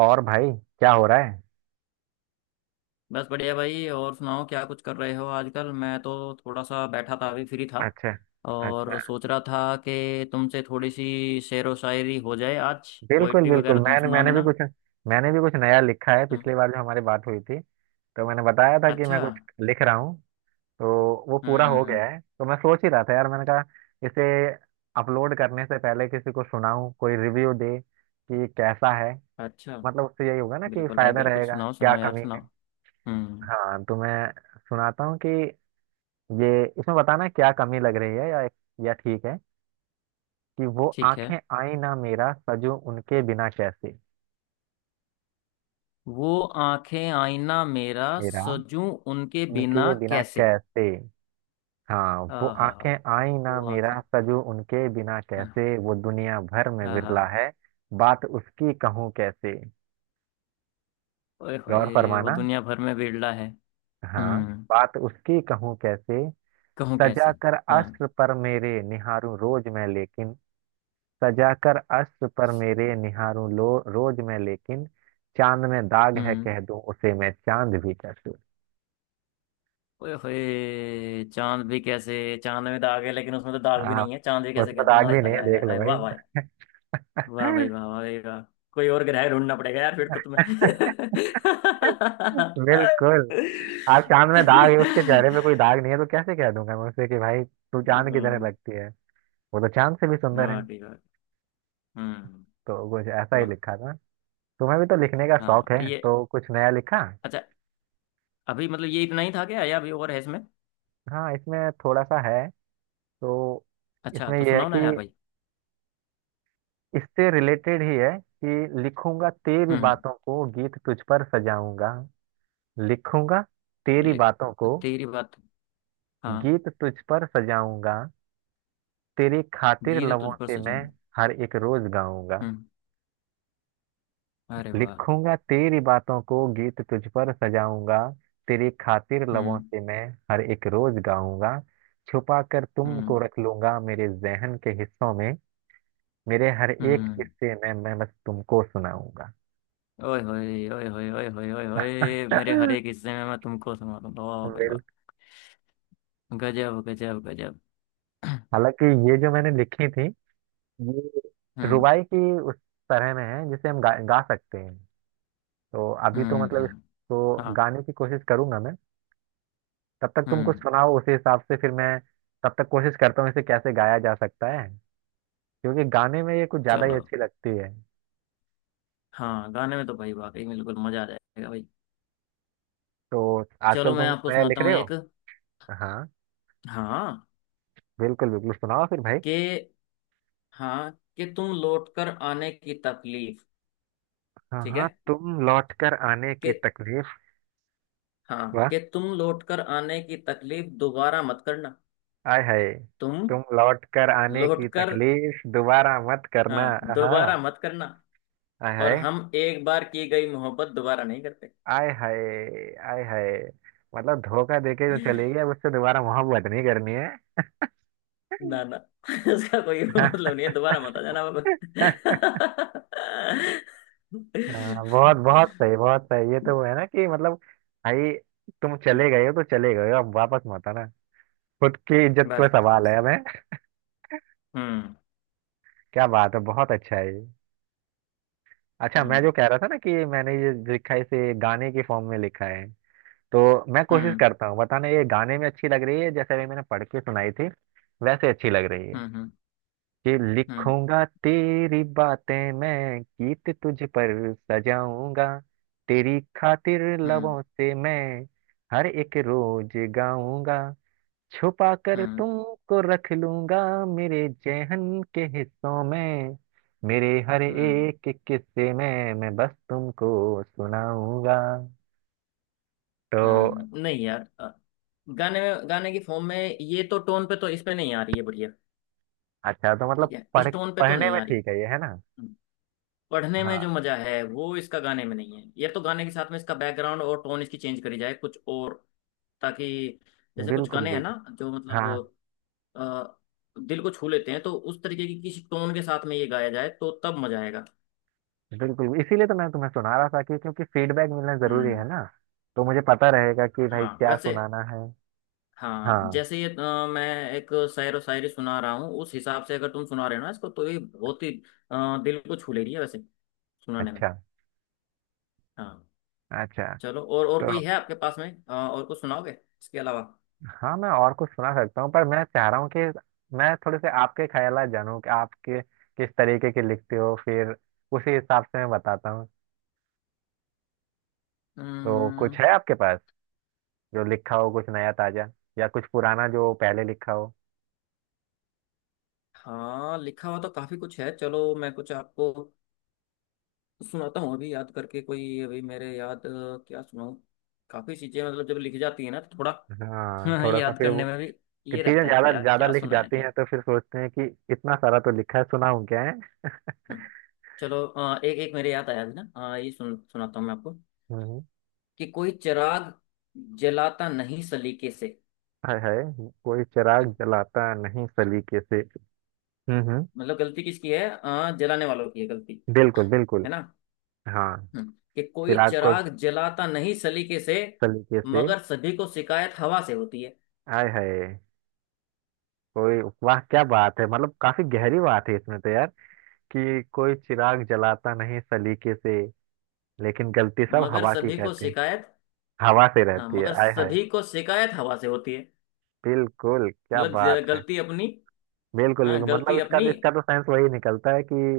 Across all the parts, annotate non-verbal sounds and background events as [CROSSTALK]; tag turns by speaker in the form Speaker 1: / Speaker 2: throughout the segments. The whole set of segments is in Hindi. Speaker 1: और भाई क्या हो रहा है।
Speaker 2: बस बढ़िया भाई। और सुनाओ, क्या कुछ कर रहे हो आजकल? मैं तो थोड़ा सा बैठा था, अभी फ्री था
Speaker 1: अच्छा। अच्छा।
Speaker 2: और सोच रहा था कि तुमसे थोड़ी सी शेरो शायरी हो जाए। आज
Speaker 1: बिल्कुल
Speaker 2: पोइट्री
Speaker 1: बिल्कुल
Speaker 2: वगैरह तुम
Speaker 1: मैंने
Speaker 2: सुना देना।
Speaker 1: मैंने भी कुछ नया लिखा है। पिछली
Speaker 2: हम्म,
Speaker 1: बार जो हमारी बात हुई थी तो मैंने बताया था कि
Speaker 2: अच्छा।
Speaker 1: मैं कुछ लिख रहा हूँ। तो वो पूरा हो
Speaker 2: हम्म।
Speaker 1: गया है तो मैं सोच ही रहा था यार मैंने कहा इसे अपलोड करने से पहले किसी को सुनाऊं कोई रिव्यू दे कि कैसा है।
Speaker 2: अच्छा।
Speaker 1: मतलब उससे यही होगा ना कि
Speaker 2: बिल्कुल भाई,
Speaker 1: फायदा
Speaker 2: बिल्कुल।
Speaker 1: रहेगा
Speaker 2: सुनाओ,
Speaker 1: क्या
Speaker 2: सुनाओ यार,
Speaker 1: कमी है।
Speaker 2: सुनाओ। हम्म।
Speaker 1: हाँ तो मैं सुनाता हूँ कि ये इसमें बताना क्या कमी लग रही है, या ठीक है कि वो
Speaker 2: ठीक है।
Speaker 1: आंखें आई ना मेरा सजो उनके बिना कैसे।
Speaker 2: वो आंखें आईना, मेरा
Speaker 1: मेरा
Speaker 2: सजूं उनके बिना
Speaker 1: उनके बिना
Speaker 2: कैसे।
Speaker 1: कैसे। हाँ वो
Speaker 2: आहा।
Speaker 1: आंखें आई ना
Speaker 2: वो
Speaker 1: मेरा
Speaker 2: आंखें।
Speaker 1: सजो उनके बिना
Speaker 2: हाँ।
Speaker 1: कैसे, वो दुनिया भर में
Speaker 2: आहा।
Speaker 1: विरला है। बात उसकी कहूँ कैसे।
Speaker 2: ओए
Speaker 1: गौर
Speaker 2: होए, वो
Speaker 1: फरमाना।
Speaker 2: दुनिया भर में बिरला है।
Speaker 1: हाँ
Speaker 2: हम्म।
Speaker 1: बात उसकी कहूँ कैसे।
Speaker 2: कहूँ
Speaker 1: सजा
Speaker 2: कैसे।
Speaker 1: कर
Speaker 2: हाँ।
Speaker 1: अस्त्र पर मेरे निहारूं रोज मैं लेकिन। सजा कर अस्त्र पर मेरे निहारूं लो रोज मैं लेकिन। चांद में दाग है
Speaker 2: हम्म।
Speaker 1: कह दूं उसे मैं चांद भी कह दूं।
Speaker 2: ओए होए, चांद भी कैसे। चांद में दाग है, लेकिन उसमें तो दाग भी
Speaker 1: हाँ
Speaker 2: नहीं है, चांद भी कैसे
Speaker 1: उसमें
Speaker 2: कह दूँ।
Speaker 1: दाग
Speaker 2: हाय
Speaker 1: भी नहीं
Speaker 2: हाय
Speaker 1: है
Speaker 2: हाय हाय
Speaker 1: देख लो
Speaker 2: हाय,
Speaker 1: भाई।
Speaker 2: वाह वाह। वाह भाई वाह,
Speaker 1: [LAUGHS]
Speaker 2: वाह भाई, वाह। कोई और ग्रह ढूंढना पड़ेगा यार फिर तो तुम्हें।
Speaker 1: बिल्कुल आप चांद में दाग है उसके चेहरे पे कोई दाग नहीं है तो कैसे कह दूंगा मैं उसे कि भाई तू चांद की तरह
Speaker 2: हम्म।
Speaker 1: लगती है वो तो चांद से भी सुंदर है
Speaker 2: वाकई, वाह। हम्म।
Speaker 1: तो कुछ ऐसा ही
Speaker 2: वाह।
Speaker 1: लिखा था तुम्हें भी तो लिखने का शौक
Speaker 2: हाँ,
Speaker 1: है
Speaker 2: ये।
Speaker 1: तो कुछ नया लिखा
Speaker 2: अच्छा, अभी मतलब ये इतना ही था क्या, या अभी और है इसमें?
Speaker 1: हाँ इसमें थोड़ा सा है तो
Speaker 2: अच्छा,
Speaker 1: इसमें
Speaker 2: तो
Speaker 1: यह है
Speaker 2: सुनाओ
Speaker 1: कि
Speaker 2: ना यार भाई।
Speaker 1: इससे रिलेटेड ही है कि लिखूंगा तेरी
Speaker 2: हम्म।
Speaker 1: बातों को गीत तुझ पर सजाऊंगा लिखूंगा तेरी
Speaker 2: ले-
Speaker 1: बातों को
Speaker 2: तेरी बात। हाँ।
Speaker 1: गीत तुझ पर सजाऊंगा तेरी खातिर
Speaker 2: गीत
Speaker 1: लबों
Speaker 2: तुझ पर
Speaker 1: से मैं
Speaker 2: सजम।
Speaker 1: हर एक रोज गाऊंगा
Speaker 2: हम्म। अरे वाह।
Speaker 1: लिखूंगा तेरी बातों को गीत तुझ पर सजाऊंगा तेरी खातिर लबों
Speaker 2: हम्म।
Speaker 1: से मैं हर एक रोज गाऊंगा छुपा कर तुमको
Speaker 2: हम्म।
Speaker 1: रख लूंगा मेरे जहन के हिस्सों में मेरे हर एक
Speaker 2: हम्म।
Speaker 1: किस्से में मैं बस तुमको सुनाऊंगा
Speaker 2: ओए होए, ओए होए, ओए होए, ओए होए, मेरे हर
Speaker 1: [LAUGHS]
Speaker 2: एक हिस्से में मैं तुमको समा दूंगा। वाह भाई
Speaker 1: बिल-
Speaker 2: वाह। गजब गजब गजब। [CLEARS THROAT]
Speaker 1: हालांकि ये जो मैंने लिखी थी ये
Speaker 2: हम्म।
Speaker 1: रुबाई की उस तरह में है जिसे हम गा सकते हैं। तो अभी तो मतलब
Speaker 2: हम्म।
Speaker 1: इसको
Speaker 2: हाँ।
Speaker 1: गाने की कोशिश करूंगा मैं। तब तक तुम कुछ
Speaker 2: हम्म।
Speaker 1: सुनाओ उसी हिसाब से फिर मैं तब तक कोशिश करता हूँ इसे कैसे गाया जा सकता है। क्योंकि गाने में ये कुछ ज्यादा ही
Speaker 2: चलो।
Speaker 1: अच्छी लगती है।
Speaker 2: हाँ, गाने में तो भाई वाकई में बिल्कुल मजा आ जाएगा भाई।
Speaker 1: तो
Speaker 2: चलो,
Speaker 1: आजकल तुम
Speaker 2: मैं
Speaker 1: कुछ
Speaker 2: आपको
Speaker 1: नया
Speaker 2: सुनाता
Speaker 1: लिख रहे
Speaker 2: हूँ
Speaker 1: हो।
Speaker 2: एक।
Speaker 1: हाँ
Speaker 2: हाँ।
Speaker 1: बिल्कुल बिल्कुल सुनाओ फिर भाई।
Speaker 2: के। हाँ, कि तुम लौट कर आने की तकलीफ।
Speaker 1: हाँ
Speaker 2: ठीक है।
Speaker 1: हाँ तुम लौट कर आने की
Speaker 2: कि,
Speaker 1: तकलीफ।
Speaker 2: हाँ,
Speaker 1: वाह,
Speaker 2: कि तुम लौट कर आने की तकलीफ दोबारा मत करना।
Speaker 1: आय हाय,
Speaker 2: तुम
Speaker 1: तुम लौट कर आने की
Speaker 2: लौटकर।
Speaker 1: तकलीफ दोबारा मत करना।
Speaker 2: हाँ,
Speaker 1: हाँ।
Speaker 2: दोबारा मत करना।
Speaker 1: आय
Speaker 2: और
Speaker 1: हाय,
Speaker 2: हम एक बार की गई मोहब्बत दोबारा नहीं करते।
Speaker 1: आय हाय, आय हाय। मतलब धोखा देके जो चली गई अब उससे दोबारा मोहब्बत नहीं करनी है।
Speaker 2: ना ना, [LAUGHS] उसका कोई मतलब नहीं है, दोबारा मत आ जाना बाबा।
Speaker 1: [LAUGHS] हाँ बहुत बहुत सही, बहुत सही, ये तो है ना कि मतलब भाई तुम
Speaker 2: हम्म,
Speaker 1: चले गए हो तो चले गए हो, अब वापस मत आना। खुद की इज्जत का
Speaker 2: बस बस
Speaker 1: सवाल
Speaker 2: बस।
Speaker 1: है मैं।
Speaker 2: हम्म।
Speaker 1: क्या बात है, बहुत अच्छा है ये। अच्छा मैं जो
Speaker 2: हम्म।
Speaker 1: कह रहा था ना कि मैंने ये लिखा है, इसे गाने के फॉर्म में लिखा है। तो मैं कोशिश
Speaker 2: हम्म।
Speaker 1: करता हूँ, बताना ये गाने में अच्छी लग रही है जैसे अभी मैंने पढ़ के सुनाई थी वैसे अच्छी लग रही है।
Speaker 2: हम्म। हम्म।
Speaker 1: कि
Speaker 2: हम्म।
Speaker 1: लिखूंगा तेरी बातें मैं, गीत तुझ पर सजाऊंगा, तेरी खातिर
Speaker 2: हम्म।
Speaker 1: लबों से मैं हर एक रोज गाऊंगा। छुपा कर
Speaker 2: हम्म।
Speaker 1: तुमको रख लूंगा मेरे जेहन के हिस्सों में, मेरे हर
Speaker 2: हम्म।
Speaker 1: एक किस्से में मैं बस तुमको सुनाऊंगा। तो
Speaker 2: हम्म। नहीं यार, गाने की फॉर्म में ये तो टोन पे तो इसमें नहीं आ रही है बढ़िया।
Speaker 1: अच्छा, तो
Speaker 2: ठीक
Speaker 1: मतलब
Speaker 2: है,
Speaker 1: पढ़
Speaker 2: इस टोन पे तो
Speaker 1: पढ़ने
Speaker 2: नहीं
Speaker 1: में
Speaker 2: आ रही।
Speaker 1: ठीक है ये, है ना।
Speaker 2: हम्म। पढ़ने में
Speaker 1: हाँ।
Speaker 2: जो मजा है वो इसका गाने में नहीं है। ये तो गाने के साथ में इसका बैकग्राउंड और टोन इसकी चेंज करी जाए कुछ और, ताकि जैसे कुछ
Speaker 1: बिल्कुल
Speaker 2: गाने हैं ना
Speaker 1: बिल्कुल।
Speaker 2: जो
Speaker 1: हाँ
Speaker 2: मतलब अ, दिल को छू लेते हैं, तो उस तरीके की किसी टोन के साथ में ये गाया जाए तो तब मजा आएगा।
Speaker 1: बिल्कुल, इसीलिए तो मैं तुम्हें सुना रहा था, कि क्योंकि फीडबैक मिलना जरूरी
Speaker 2: हम्म।
Speaker 1: है ना। तो मुझे पता रहेगा कि भाई
Speaker 2: हाँ,
Speaker 1: क्या
Speaker 2: वैसे।
Speaker 1: सुनाना है।
Speaker 2: हाँ
Speaker 1: हाँ।
Speaker 2: जैसे ये मैं एक शायर व शायरी सुना रहा हूँ उस हिसाब से अगर तुम सुना रहे हो ना इसको, तो ये बहुत ही दिल को छू ले रही है वैसे, सुनाने में।
Speaker 1: अच्छा।
Speaker 2: हाँ।
Speaker 1: अच्छा।
Speaker 2: चलो। और
Speaker 1: तो
Speaker 2: कोई है आपके पास में, और कुछ सुनाओगे इसके अलावा?
Speaker 1: हाँ मैं और कुछ सुना सकता हूँ, पर मैं चाह रहा हूँ कि मैं थोड़े से आपके ख्यालात जानूँ कि किस तरीके के लिखते हो, फिर उसी हिसाब से मैं बताता हूँ। तो
Speaker 2: हम्म,
Speaker 1: कुछ है आपके पास जो लिखा हो, कुछ नया ताजा या कुछ पुराना जो पहले लिखा हो।
Speaker 2: हाँ। लिखा हुआ तो काफी कुछ है। चलो, मैं कुछ आपको सुनाता हूँ अभी याद करके। कोई अभी मेरे याद, क्या सुनाऊँ? काफी चीजें, मतलब जब लिखी जाती है ना तो थोड़ा
Speaker 1: हाँ
Speaker 2: [LAUGHS]
Speaker 1: थोड़ा सा
Speaker 2: याद
Speaker 1: फिर वो,
Speaker 2: करने में भी
Speaker 1: कि
Speaker 2: ये
Speaker 1: चीजें
Speaker 2: रहता है
Speaker 1: ज्यादा
Speaker 2: कि यार
Speaker 1: ज्यादा
Speaker 2: क्या
Speaker 1: लिख
Speaker 2: सुनाया
Speaker 1: जाती
Speaker 2: जाए।
Speaker 1: हैं तो फिर सोचते हैं कि इतना सारा तो लिखा है, सुनाऊं क्या है।
Speaker 2: हम्म, चलो। एक एक मेरे याद आया अभी ना, ये सुनाता हूँ मैं आपको
Speaker 1: हम्म।
Speaker 2: कि कोई चिराग जलाता नहीं सलीके से।
Speaker 1: हाय हाय, कोई चिराग
Speaker 2: ठीक,
Speaker 1: जलाता नहीं सलीके से। हम्म,
Speaker 2: मतलब गलती किसकी है? जलाने वालों की है गलती,
Speaker 1: बिल्कुल बिल्कुल।
Speaker 2: है ना।
Speaker 1: हाँ,
Speaker 2: कि कोई
Speaker 1: चिराग को
Speaker 2: चिराग जलाता नहीं सलीके से,
Speaker 1: सलीके से।
Speaker 2: मगर सभी को शिकायत हवा से होती है।
Speaker 1: हाय हाय, कोई वाह, क्या बात है, मतलब काफी गहरी बात है इसमें तो यार। कि कोई चिराग जलाता नहीं सलीके से लेकिन गलती सब
Speaker 2: मगर
Speaker 1: हवा की
Speaker 2: सभी को
Speaker 1: कहते हैं,
Speaker 2: शिकायत।
Speaker 1: हवा से
Speaker 2: हाँ,
Speaker 1: रहती है,
Speaker 2: मगर
Speaker 1: हाय हाय।
Speaker 2: सभी को शिकायत हवा से होती है।
Speaker 1: बिल्कुल, क्या
Speaker 2: मतलब
Speaker 1: बात है।
Speaker 2: गलती अपनी।
Speaker 1: बिल्कुल
Speaker 2: हाँ,
Speaker 1: बिल्कुल,
Speaker 2: गलती
Speaker 1: मतलब इसका
Speaker 2: अपनी।
Speaker 1: इसका तो सेंस वही निकलता है कि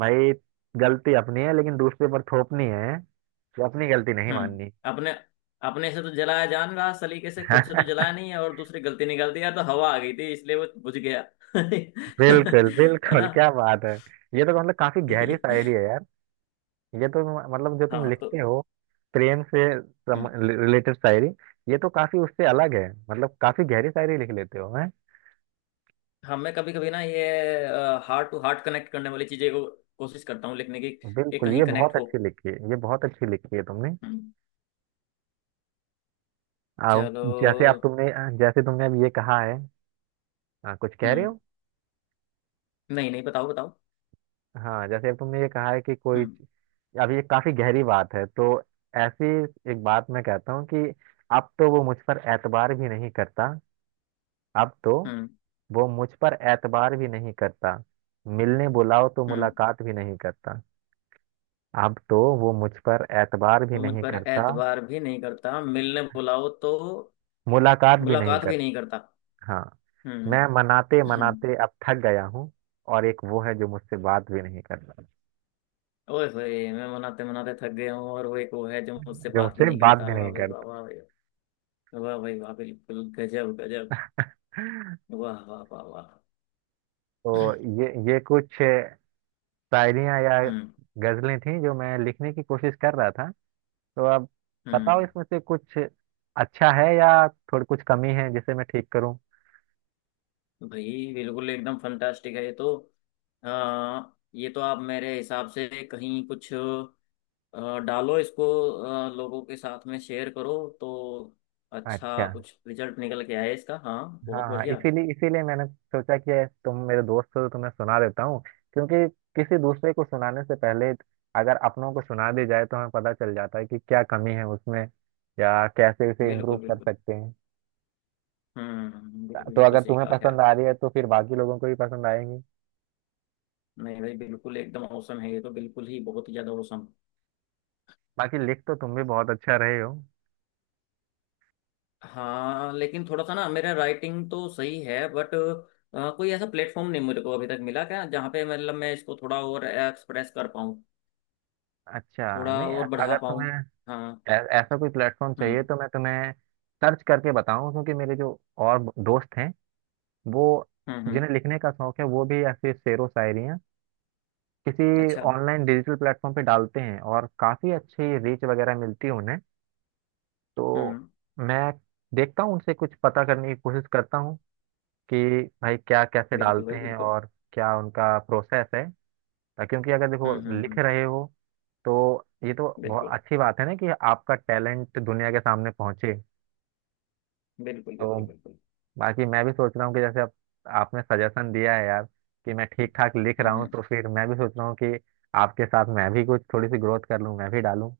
Speaker 1: भाई गलती अपनी है लेकिन दूसरे पर थोपनी है, कि अपनी गलती नहीं माननी।
Speaker 2: हम्म। अपने। अपने से तो जलाया जान रहा सलीके से, खुद से तो
Speaker 1: [LAUGHS]
Speaker 2: जलाया नहीं है, और दूसरी गलती निकाल दी यार, तो हवा आ गई थी इसलिए वो बुझ गया। [LAUGHS]
Speaker 1: बिल्कुल
Speaker 2: है
Speaker 1: बिल्कुल,
Speaker 2: ना।
Speaker 1: क्या बात है। ये तो मतलब काफी गहरी शायरी
Speaker 2: [LAUGHS]
Speaker 1: है यार। ये तो मतलब जो तुम
Speaker 2: हाँ तो।
Speaker 1: लिखते हो प्रेम से
Speaker 2: हम्म।
Speaker 1: रिलेटेड शायरी, ये तो काफी उससे अलग है, मतलब काफी गहरी शायरी लिख लेते हो हैं।
Speaker 2: हाँ, मैं कभी कभी ना ये हार्ट टू हार्ट कनेक्ट करने वाली चीजें को कोशिश करता हूँ लिखने की, ये
Speaker 1: बिल्कुल,
Speaker 2: कहीं
Speaker 1: ये बहुत
Speaker 2: कनेक्ट हो।
Speaker 1: अच्छी लिखी है, ये बहुत अच्छी लिखी है तुमने।
Speaker 2: हम्म,
Speaker 1: अब जैसे आप
Speaker 2: चलो।
Speaker 1: तुमने जैसे तुमने अब ये कहा है। हाँ, कुछ कह रहे
Speaker 2: हम्म।
Speaker 1: हो।
Speaker 2: नहीं नहीं, बताओ बताओ।
Speaker 1: हाँ जैसे अब तुमने ये कहा है कि कोई,
Speaker 2: हम्म।
Speaker 1: अब ये काफी गहरी बात है, तो ऐसी एक बात मैं कहता हूँ कि अब तो वो मुझ पर एतबार भी नहीं करता। अब तो
Speaker 2: हम्म।
Speaker 1: वो मुझ पर एतबार भी नहीं करता, मिलने बुलाओ तो
Speaker 2: हम्म।
Speaker 1: मुलाकात भी नहीं करता। अब तो वो मुझ पर एतबार भी
Speaker 2: वो मुझ
Speaker 1: नहीं
Speaker 2: पर
Speaker 1: करता,
Speaker 2: एतबार भी नहीं करता, मिलने बुलाओ तो
Speaker 1: मुलाकात भी नहीं
Speaker 2: मुलाकात भी नहीं
Speaker 1: करता।
Speaker 2: करता।
Speaker 1: हाँ, मैं
Speaker 2: हम्म।
Speaker 1: मनाते
Speaker 2: हम्म,
Speaker 1: मनाते अब थक गया हूँ, और एक वो है जो मुझसे बात भी नहीं करता,
Speaker 2: ओए होए, मैं मनाते मनाते थक गया हूँ और वो एक वो है जो मुझसे
Speaker 1: जो
Speaker 2: बात भी
Speaker 1: मुझसे
Speaker 2: नहीं
Speaker 1: बात
Speaker 2: करता।
Speaker 1: भी नहीं
Speaker 2: वाह भाई वाह, वाह भाई वाह, भाई वाह, बिल्कुल गजब गजब।
Speaker 1: करता।
Speaker 2: वाह वाह वाह वाह।
Speaker 1: तो
Speaker 2: [CLEARS THROAT]
Speaker 1: ये कुछ शायरियाँ या
Speaker 2: हम्म।
Speaker 1: गजलें थी जो मैं लिखने की कोशिश कर रहा था। तो अब बताओ
Speaker 2: हम्म।
Speaker 1: इसमें से कुछ अच्छा है या थोड़ी कुछ कमी है जिसे मैं ठीक करूँ।
Speaker 2: भाई बिल्कुल एकदम फंटास्टिक है ये तो। आ, ये तो आप मेरे हिसाब से कहीं कुछ डालो इसको, लोगों के साथ में शेयर करो तो अच्छा
Speaker 1: अच्छा।
Speaker 2: कुछ रिजल्ट निकल के आए इसका। हाँ, बहुत
Speaker 1: हाँ
Speaker 2: बढ़िया।
Speaker 1: इसीलिए इसीलिए मैंने सोचा कि तुम मेरे दोस्त हो तो तुम्हें सुना देता हूँ। क्योंकि किसी दूसरे को सुनाने से पहले अगर अपनों को सुना दी जाए तो हमें पता चल जाता है कि क्या कमी है उसमें या कैसे उसे इम्प्रूव
Speaker 2: बिल्कुल
Speaker 1: कर
Speaker 2: बिल्कुल।
Speaker 1: सकते हैं।
Speaker 2: हम्म। बिल्कुल,
Speaker 1: तो
Speaker 2: ये तो
Speaker 1: अगर
Speaker 2: सही
Speaker 1: तुम्हें
Speaker 2: कहा।
Speaker 1: पसंद
Speaker 2: खैर।
Speaker 1: आ रही है तो फिर बाकी लोगों को भी पसंद आएंगी।
Speaker 2: नहीं भाई, बिल्कुल एकदम औसम है ये तो, बिल्कुल ही बहुत ही ज़्यादा औसम।
Speaker 1: बाकी लिख तो तुम भी बहुत अच्छा रहे हो।
Speaker 2: हाँ लेकिन थोड़ा सा ना मेरा राइटिंग तो सही है, बट कोई ऐसा प्लेटफॉर्म नहीं मुझे को अभी तक मिला क्या, जहाँ पे मतलब मैं इसको थोड़ा और एक्सप्रेस कर पाऊँ,
Speaker 1: अच्छा,
Speaker 2: थोड़ा
Speaker 1: नहीं
Speaker 2: और बढ़ा
Speaker 1: अगर तुम्हें
Speaker 2: पाऊँ। हाँ।
Speaker 1: ऐसा कोई प्लेटफॉर्म चाहिए
Speaker 2: हम्म।
Speaker 1: तो मैं तुम्हें सर्च करके बताऊं, क्योंकि मेरे जो और दोस्त हैं, वो,
Speaker 2: हम्म। हम्म।
Speaker 1: जिन्हें लिखने का शौक है, वो भी ऐसे शेरो शायरी किसी
Speaker 2: अच्छा।
Speaker 1: ऑनलाइन डिजिटल प्लेटफॉर्म पे डालते हैं और काफ़ी अच्छी रीच वगैरह मिलती है उन्हें। तो
Speaker 2: हम्म।
Speaker 1: मैं देखता हूँ, उनसे कुछ पता करने की कोशिश करता हूँ कि भाई क्या, कैसे
Speaker 2: बिल्कुल
Speaker 1: डालते
Speaker 2: भाई,
Speaker 1: हैं
Speaker 2: बिल्कुल।
Speaker 1: और क्या उनका प्रोसेस है। क्योंकि अगर
Speaker 2: हम्म।
Speaker 1: देखो
Speaker 2: हम्म।
Speaker 1: लिख
Speaker 2: हम्म।
Speaker 1: रहे हो तो ये तो बहुत
Speaker 2: बिल्कुल
Speaker 1: अच्छी बात है ना कि आपका टैलेंट दुनिया के सामने पहुंचे।
Speaker 2: बिल्कुल
Speaker 1: तो
Speaker 2: बिल्कुल। बिल्कुल।
Speaker 1: बाकी मैं भी सोच रहा हूँ कि आपने सजेशन दिया है यार कि मैं ठीक ठाक लिख रहा
Speaker 2: हम्म।
Speaker 1: हूँ,
Speaker 2: हम्म।
Speaker 1: तो फिर मैं भी सोच रहा हूँ कि आपके साथ मैं भी कुछ थोड़ी सी ग्रोथ कर लूँ, मैं भी डालूँ।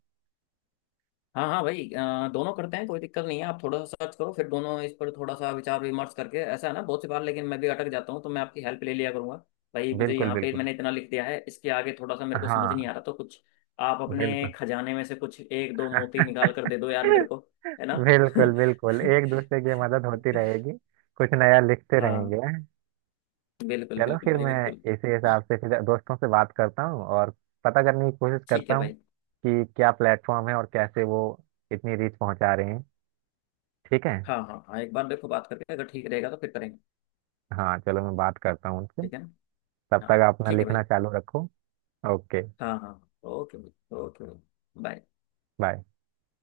Speaker 2: हाँ हाँ भाई, दोनों करते हैं, कोई दिक्कत नहीं है। आप थोड़ा सा सर्च करो, फिर दोनों इस पर थोड़ा सा विचार विमर्श करके, ऐसा है ना, बहुत सी बार लेकिन मैं भी अटक जाता हूँ, तो मैं आपकी हेल्प ले लिया करूंगा। भाई मुझे
Speaker 1: बिल्कुल
Speaker 2: यहाँ पे,
Speaker 1: बिल्कुल।
Speaker 2: मैंने इतना लिख दिया है, इसके आगे थोड़ा सा मेरे को समझ नहीं
Speaker 1: हाँ।
Speaker 2: आ रहा, तो कुछ आप अपने
Speaker 1: बिल्कुल।
Speaker 2: खजाने में से कुछ एक दो मोती निकाल कर दे
Speaker 1: [LAUGHS]
Speaker 2: दो यार मेरे को, है ना।
Speaker 1: बिल्कुल
Speaker 2: [LAUGHS]
Speaker 1: बिल्कुल, एक दूसरे की मदद होती रहेगी, कुछ नया लिखते
Speaker 2: हाँ,
Speaker 1: रहेंगे।
Speaker 2: बिल्कुल
Speaker 1: चलो
Speaker 2: बिल्कुल
Speaker 1: फिर
Speaker 2: भाई,
Speaker 1: मैं
Speaker 2: बिल्कुल।
Speaker 1: इसी हिसाब से फिर दोस्तों से बात करता हूँ और पता करने की कोशिश
Speaker 2: ठीक
Speaker 1: करता
Speaker 2: है
Speaker 1: हूँ
Speaker 2: भाई।
Speaker 1: कि क्या प्लेटफॉर्म है और कैसे वो इतनी रीच पहुंचा रहे हैं। ठीक है।
Speaker 2: हाँ हाँ हाँ, एक बार मेरे को बात करके अगर ठीक रहेगा तो फिर करेंगे।
Speaker 1: हाँ चलो मैं बात करता हूँ उनसे।
Speaker 2: ठीक है ना?
Speaker 1: तब तक
Speaker 2: हाँ,
Speaker 1: अपना
Speaker 2: ठीक है
Speaker 1: लिखना
Speaker 2: भाई।
Speaker 1: चालू रखो। ओके।
Speaker 2: हाँ हाँ हाँ, ओके भाई, ओके भाई, बाय।
Speaker 1: बाय।